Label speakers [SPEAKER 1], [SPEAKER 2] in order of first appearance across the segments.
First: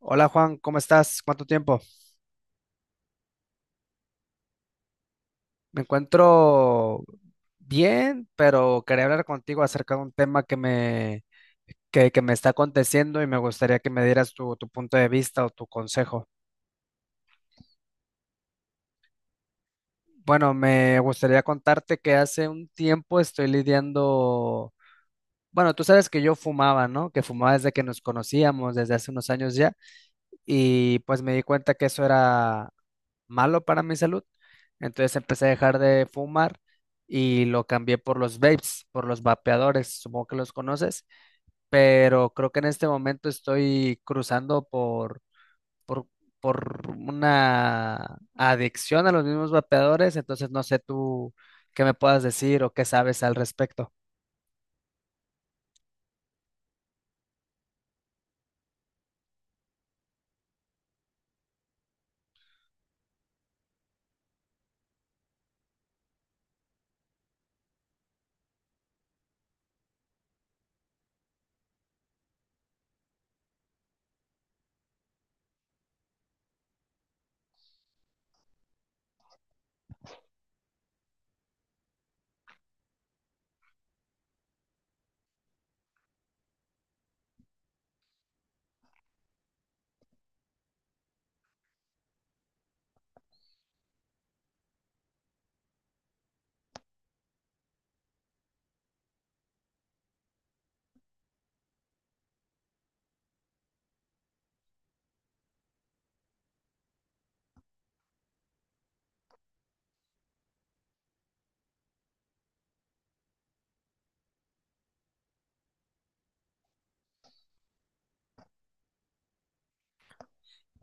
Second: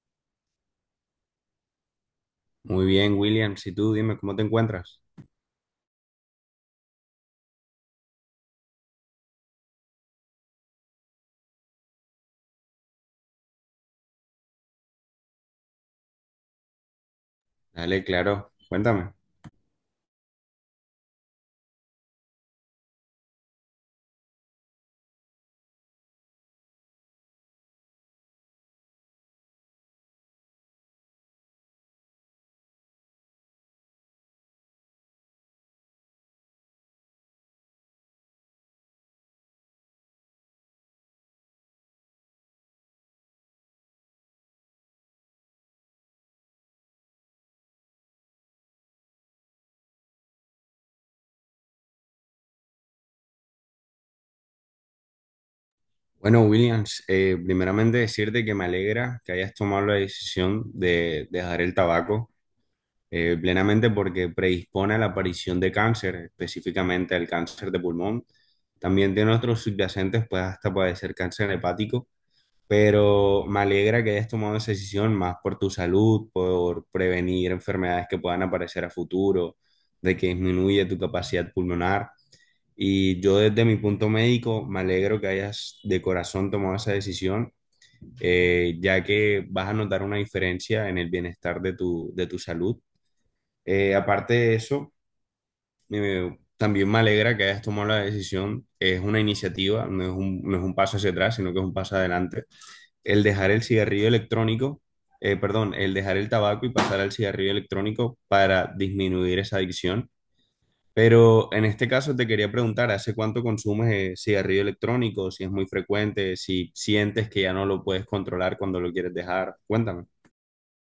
[SPEAKER 1] Hola Juan, ¿cómo estás? ¿Cuánto tiempo?
[SPEAKER 2] Muy bien, Williams. Y tú, dime, ¿cómo te encuentras?
[SPEAKER 1] Me encuentro bien, pero quería hablar contigo acerca de un tema que me está aconteciendo y me gustaría que me dieras tu punto de vista o tu consejo.
[SPEAKER 2] Dale, claro, cuéntame.
[SPEAKER 1] Bueno, me gustaría contarte que hace un tiempo estoy lidiando, bueno, tú sabes que yo fumaba, ¿no? Que fumaba desde que nos conocíamos, desde hace unos años ya, y pues me di cuenta que eso era malo para mi salud. Entonces empecé a dejar de fumar y lo cambié por los vapes, por los vapeadores, supongo que los conoces, pero creo que en este momento estoy cruzando por, por una adicción a los mismos vapeadores, entonces no sé tú qué me puedas decir o qué sabes al respecto.
[SPEAKER 2] Bueno, Williams, primeramente decirte que me alegra que hayas tomado la decisión de dejar el tabaco plenamente porque predispone a la aparición de cáncer, específicamente al cáncer de pulmón. También de nuestros subyacentes puede hasta padecer cáncer hepático. Pero me alegra que hayas tomado esa decisión más por tu salud, por prevenir enfermedades que puedan aparecer a futuro, de que disminuye tu capacidad pulmonar. Y yo desde mi punto médico me alegro que hayas de corazón tomado esa decisión, ya que vas a notar una diferencia en el bienestar de tu salud. Aparte de eso, también me alegra que hayas tomado la decisión. Es una iniciativa, no es un paso hacia atrás, sino que es un paso adelante el dejar el cigarrillo electrónico, perdón, el dejar el tabaco y pasar al cigarrillo electrónico para disminuir esa adicción. Pero en este caso te quería preguntar, ¿hace cuánto consumes cigarrillo electrónico? Si es muy frecuente, si sientes que ya no lo puedes controlar cuando lo quieres dejar. Cuéntame.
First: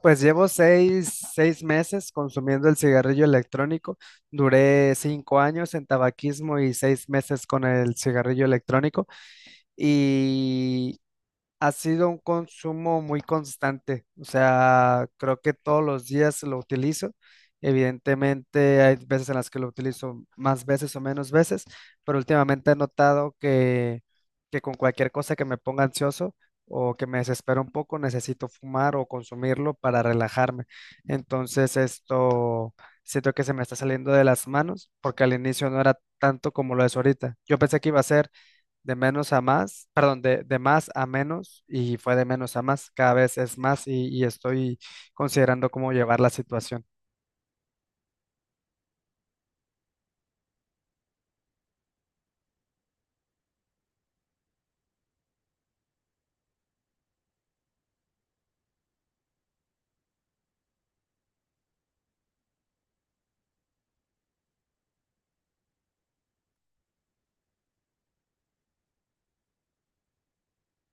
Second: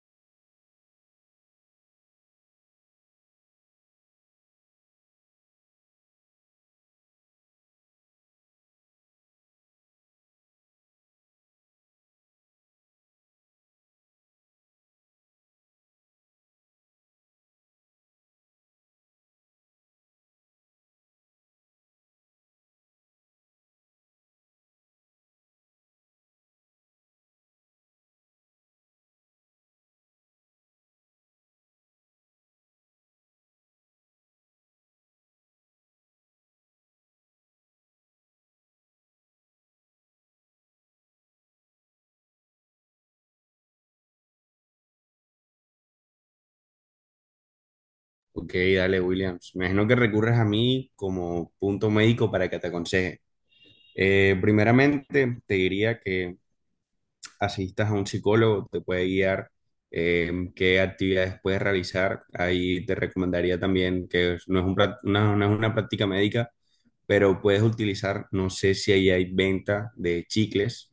[SPEAKER 1] Pues llevo seis meses consumiendo el cigarrillo electrónico. Duré 5 años en tabaquismo y 6 meses con el cigarrillo electrónico. Y ha sido un consumo muy constante. O sea, creo que todos los días lo utilizo. Evidentemente hay veces en las que lo utilizo más veces o menos veces, pero últimamente he notado que con cualquier cosa que me ponga ansioso o que me desespera un poco, necesito fumar o consumirlo para relajarme. Entonces esto siento que se me está saliendo de las manos porque al inicio no era tanto como lo es ahorita. Yo pensé que iba a ser de menos a más, perdón, de más a menos y fue de menos a más, cada vez es más y estoy considerando cómo llevar la situación.
[SPEAKER 2] Ok, dale, Williams. Me imagino que recurres a mí como punto médico para que te aconseje. Primeramente, te diría que asistas a un psicólogo, te puede guiar qué actividades puedes realizar. Ahí te recomendaría también que es- no es un prac- no- no es una práctica médica, pero puedes utilizar, no sé si ahí hay venta de chicles,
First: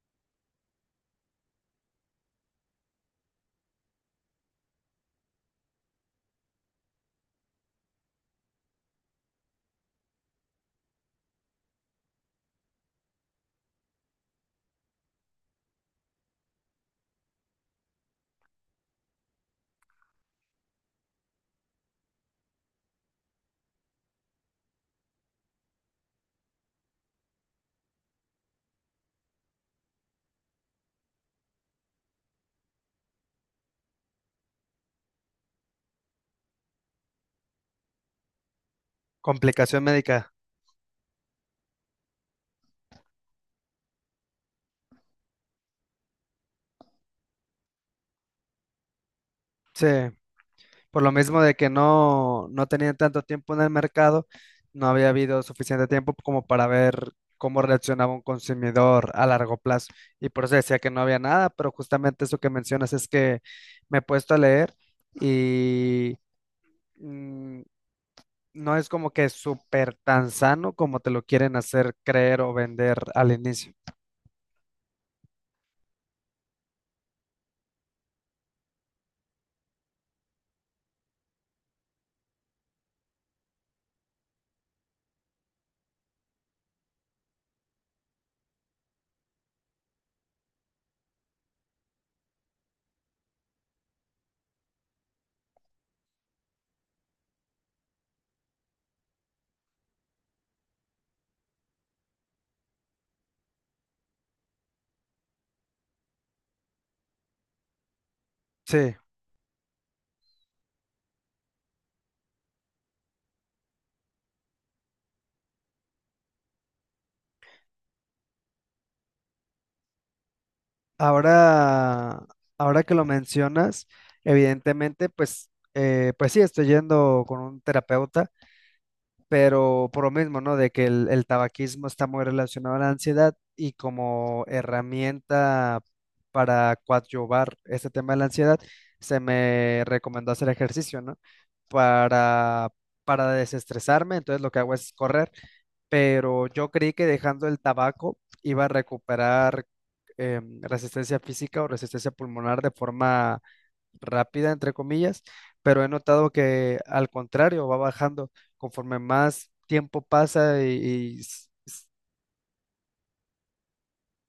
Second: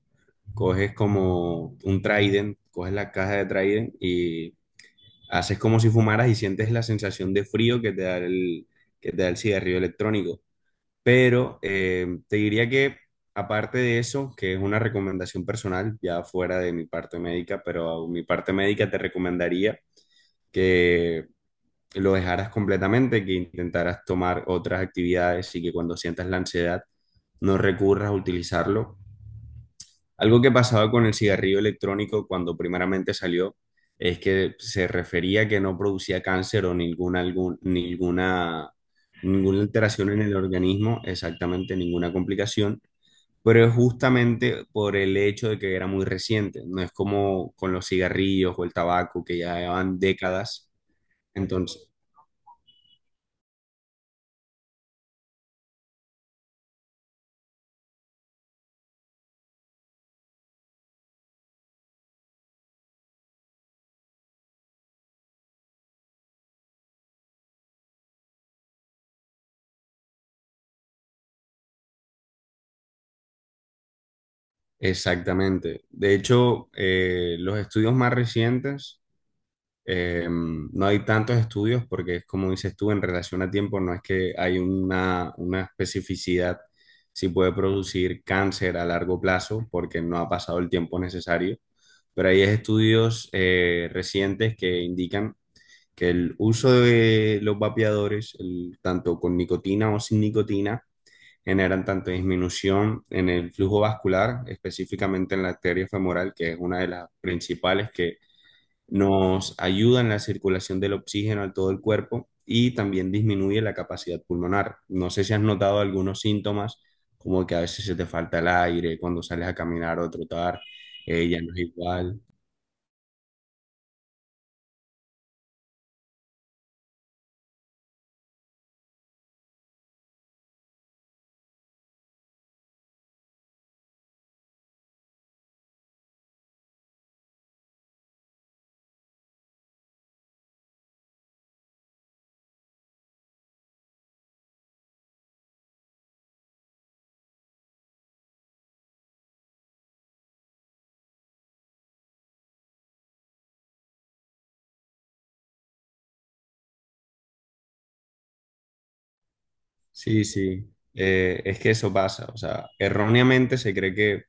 [SPEAKER 2] coges como un Trident, coges la caja de Trident y haces como si fumaras y sientes la sensación de frío que que te da el cigarrillo electrónico. Pero te diría que aparte de eso, que es una recomendación personal, ya fuera de mi parte médica, pero mi parte médica te recomendaría que lo dejaras completamente, que intentaras tomar otras actividades y que cuando sientas la ansiedad no recurras a utilizarlo. Algo que pasaba con el cigarrillo electrónico cuando primeramente salió es que se refería que no producía cáncer o ninguna
[SPEAKER 1] Complicación
[SPEAKER 2] alteración
[SPEAKER 1] médica,
[SPEAKER 2] en el organismo, exactamente ninguna complicación, pero es justamente por el hecho de que era muy reciente, no es como con los cigarrillos o el tabaco que ya
[SPEAKER 1] sí,
[SPEAKER 2] llevan décadas.
[SPEAKER 1] por lo mismo de que
[SPEAKER 2] Entonces,
[SPEAKER 1] no tenía tanto tiempo en el mercado, no había habido suficiente tiempo como para ver cómo reaccionaba un consumidor a largo plazo y por eso decía que no había nada, pero justamente eso que mencionas es que me he puesto a leer y... mm, no es como que súper tan sano como te lo quieren hacer creer o vender al inicio.
[SPEAKER 2] exactamente. De hecho, los estudios más recientes, no hay tantos estudios porque es como dices tú, en relación a tiempo no es que hay una especificidad si puede producir cáncer a largo plazo porque no ha pasado el tiempo necesario, pero hay estudios recientes que indican que el uso de los vapeadores, tanto con nicotina o sin nicotina, generan tanto disminución en el flujo vascular, específicamente en la arteria femoral, que es una de las principales que
[SPEAKER 1] Sí,
[SPEAKER 2] nos ayuda en la circulación del oxígeno a todo el cuerpo y también disminuye la capacidad pulmonar. No sé si has notado algunos síntomas, como que a veces se te falta el aire cuando sales a caminar o a trotar, ya no es igual.
[SPEAKER 1] ahora, ahora que lo mencionas, evidentemente, pues, pues sí, estoy yendo con un terapeuta. Pero por lo mismo, ¿no? De que el tabaquismo está muy relacionado a la ansiedad y como herramienta para coadyuvar este tema de la ansiedad, se me recomendó hacer ejercicio, ¿no? Para, para desestresarme, entonces lo que hago es correr, pero yo creí que dejando el tabaco iba a recuperar resistencia física o resistencia pulmonar de forma rápida, entre comillas, pero he notado que al contrario, va bajando conforme más tiempo
[SPEAKER 2] Sí,
[SPEAKER 1] pasa
[SPEAKER 2] sí,
[SPEAKER 1] y, y s-
[SPEAKER 2] Es que
[SPEAKER 1] s-
[SPEAKER 2] eso pasa, o sea, erróneamente se cree que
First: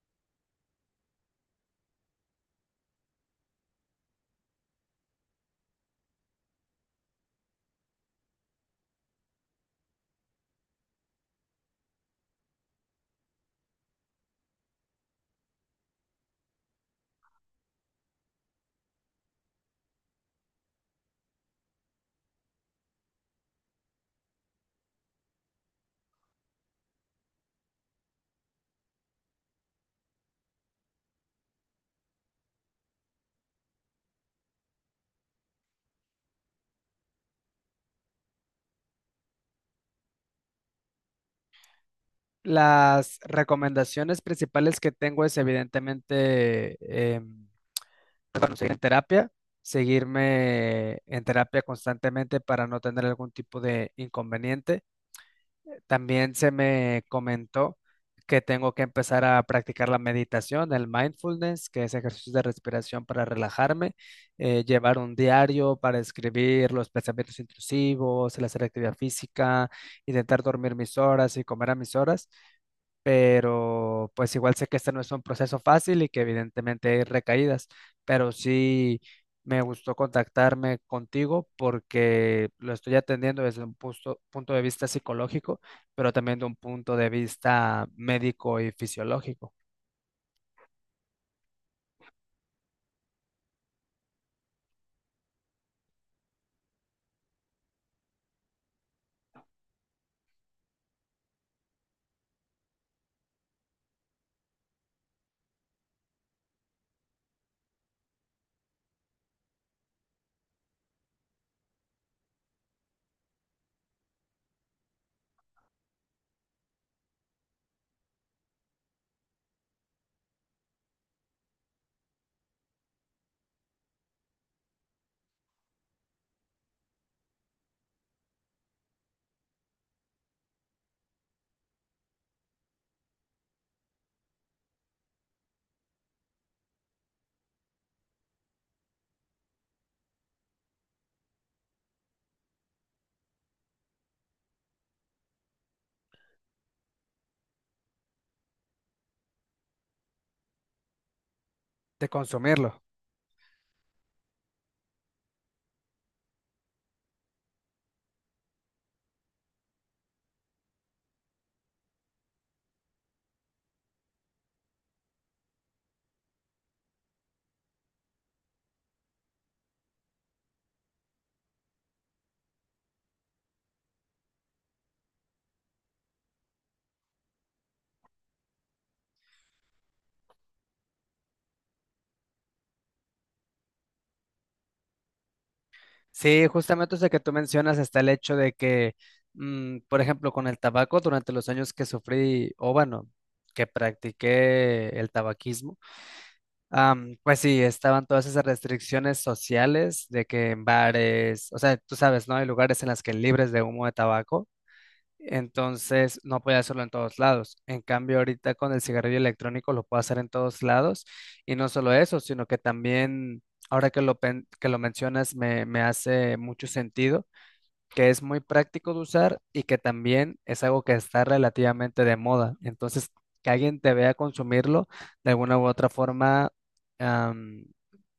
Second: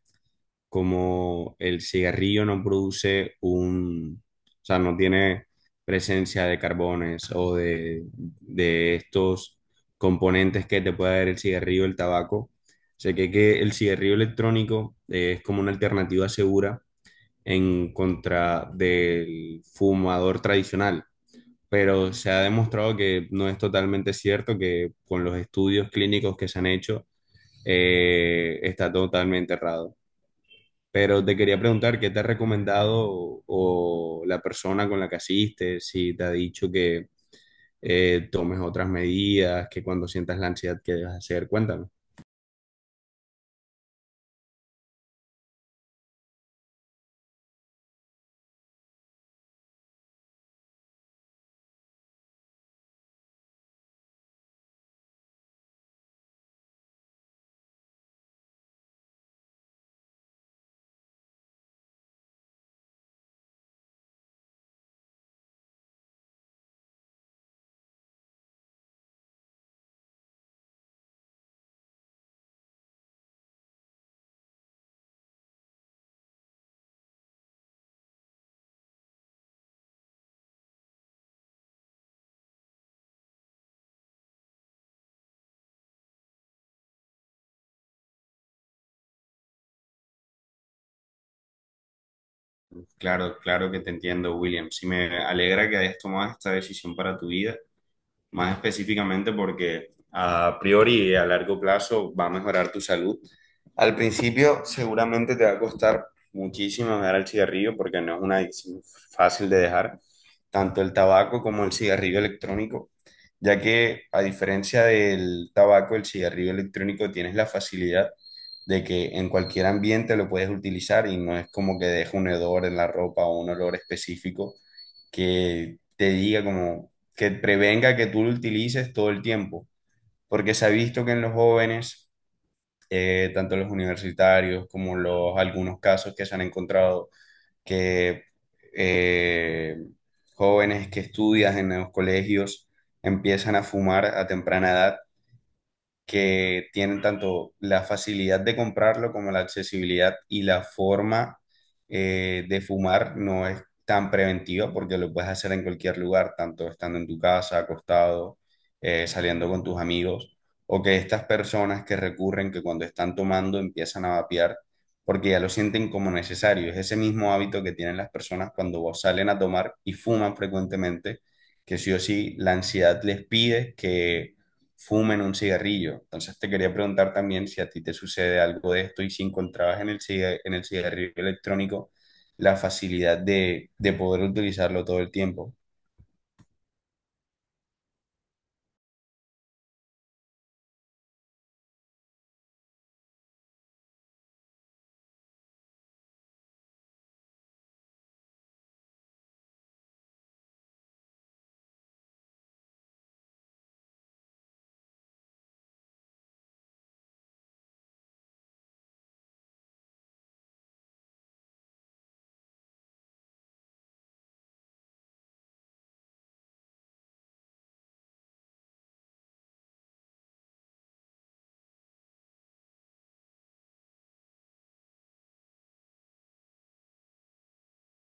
[SPEAKER 2] como el cigarrillo no produce un, o sea, no tiene presencia de carbones o de estos componentes que te puede dar el cigarrillo, el tabaco. Sé que el cigarrillo electrónico es como una alternativa segura en contra del fumador tradicional, pero se ha demostrado que no es totalmente cierto, que con los estudios clínicos que se han hecho, está totalmente errado. Pero te quería preguntar, ¿qué te ha recomendado o la persona con la que asistes? Si te ha dicho que tomes otras medidas, que cuando sientas la ansiedad, ¿qué debes hacer? Cuéntame.
[SPEAKER 1] Las recomendaciones principales que tengo es evidentemente, em, bueno, seguir en terapia, seguirme en terapia constantemente para no tener algún tipo de inconveniente. También se me comentó que tengo que empezar a practicar la meditación, el mindfulness, que es ejercicio de respiración para relajarme, llevar un diario para escribir los pensamientos intrusivos, el hacer actividad física, intentar dormir mis horas y comer a mis horas, pero pues igual sé que este no es un proceso fácil y que evidentemente hay recaídas, pero sí me gustó contactarme contigo porque lo estoy atendiendo desde un punto de vista psicológico, pero también de un punto de vista médico y fisiológico,
[SPEAKER 2] Claro, claro que te entiendo, William. Sí me alegra que hayas tomado esta decisión para tu vida, más específicamente porque a priori y a largo plazo va a mejorar tu salud. Al principio seguramente te va a costar muchísimo dejar el cigarrillo porque no es una adicción fácil de dejar, tanto el tabaco como el cigarrillo electrónico, ya que a diferencia del tabaco, el cigarrillo electrónico tienes la facilidad de que en cualquier ambiente lo puedes utilizar y no es como que deje un hedor en la ropa o un olor específico que te diga como que prevenga que tú lo utilices todo el tiempo, porque se ha visto que en los jóvenes, tanto los universitarios como los algunos casos que se han encontrado, que eh, jóvenes que estudian en los colegios empiezan a fumar a temprana edad, que tienen tanto la facilidad de comprarlo como la accesibilidad y la forma
[SPEAKER 1] de
[SPEAKER 2] de
[SPEAKER 1] consumirlo.
[SPEAKER 2] fumar no es tan preventiva porque lo puedes hacer en cualquier lugar, tanto estando en tu casa, acostado, saliendo con tus amigos, o que estas personas que recurren, que cuando están tomando empiezan a vapear porque ya lo sienten como necesario. Es ese mismo hábito que tienen las personas cuando salen a tomar y fuman frecuentemente, que sí o sí la ansiedad les pide que fumen un cigarrillo. Entonces te quería preguntar también si a ti te sucede algo de esto y si encontrabas en en el cigarrillo electrónico la facilidad de poder utilizarlo todo el tiempo.
[SPEAKER 1] Sí, justamente eso que tú mencionas está el hecho de que, mm, por ejemplo, con el tabaco, durante los años que sufrí, o bueno, que practiqué el tabaquismo, am, pues sí, estaban todas esas restricciones sociales de que en bares, o sea, tú sabes, ¿no? Hay lugares en las que libres de humo de tabaco, entonces no podía hacerlo en todos lados. En cambio, ahorita con el cigarrillo electrónico lo puedo hacer en todos lados y no solo eso, sino que también, ahora que lo mencionas, me hace mucho sentido que es muy práctico de usar y que también es algo que está relativamente de moda. Entonces, que alguien te vea consumirlo, de alguna u otra forma, am,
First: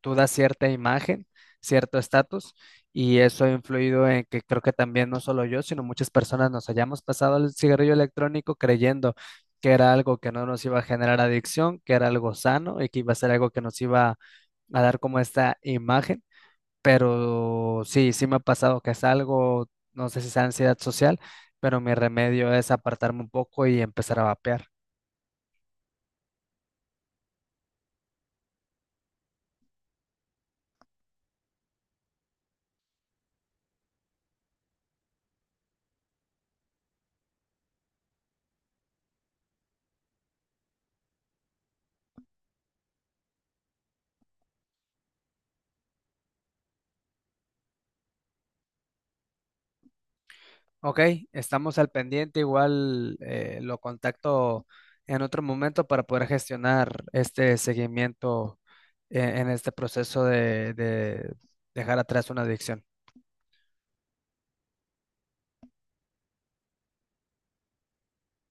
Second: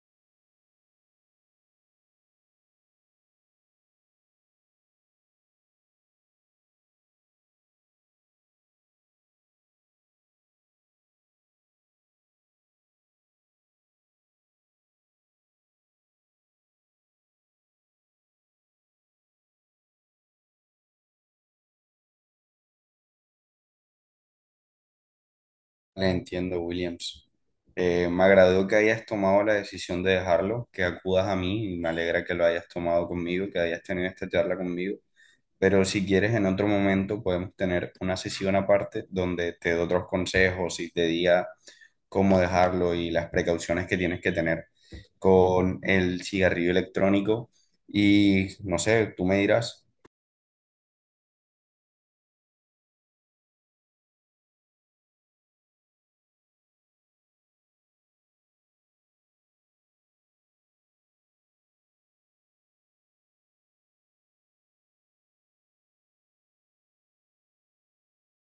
[SPEAKER 1] tú das cierta imagen, cierto estatus, y eso ha influido en que creo que también no solo yo, sino muchas personas nos hayamos pasado al cigarrillo electrónico creyendo que era algo que no nos iba a generar adicción, que era algo sano y que iba a ser algo que nos iba a dar como esta imagen, pero sí, sí me ha pasado que es algo, no sé si es ansiedad social, pero mi remedio es apartarme un poco y empezar a vapear.
[SPEAKER 2] Entiendo, Williams. Me agradó que hayas tomado la decisión de dejarlo, que acudas a mí y me alegra que lo hayas tomado conmigo, que hayas tenido esta charla conmigo. Pero si quieres, en otro momento podemos tener una sesión aparte donde te doy otros consejos y te diga cómo dejarlo y las precauciones que tienes que tener con el cigarrillo electrónico. Y no sé, tú me dirás.
[SPEAKER 1] Ok, estamos al pendiente, igual lo contacto en otro momento para poder gestionar este seguimiento en este proceso de dejar atrás una adicción.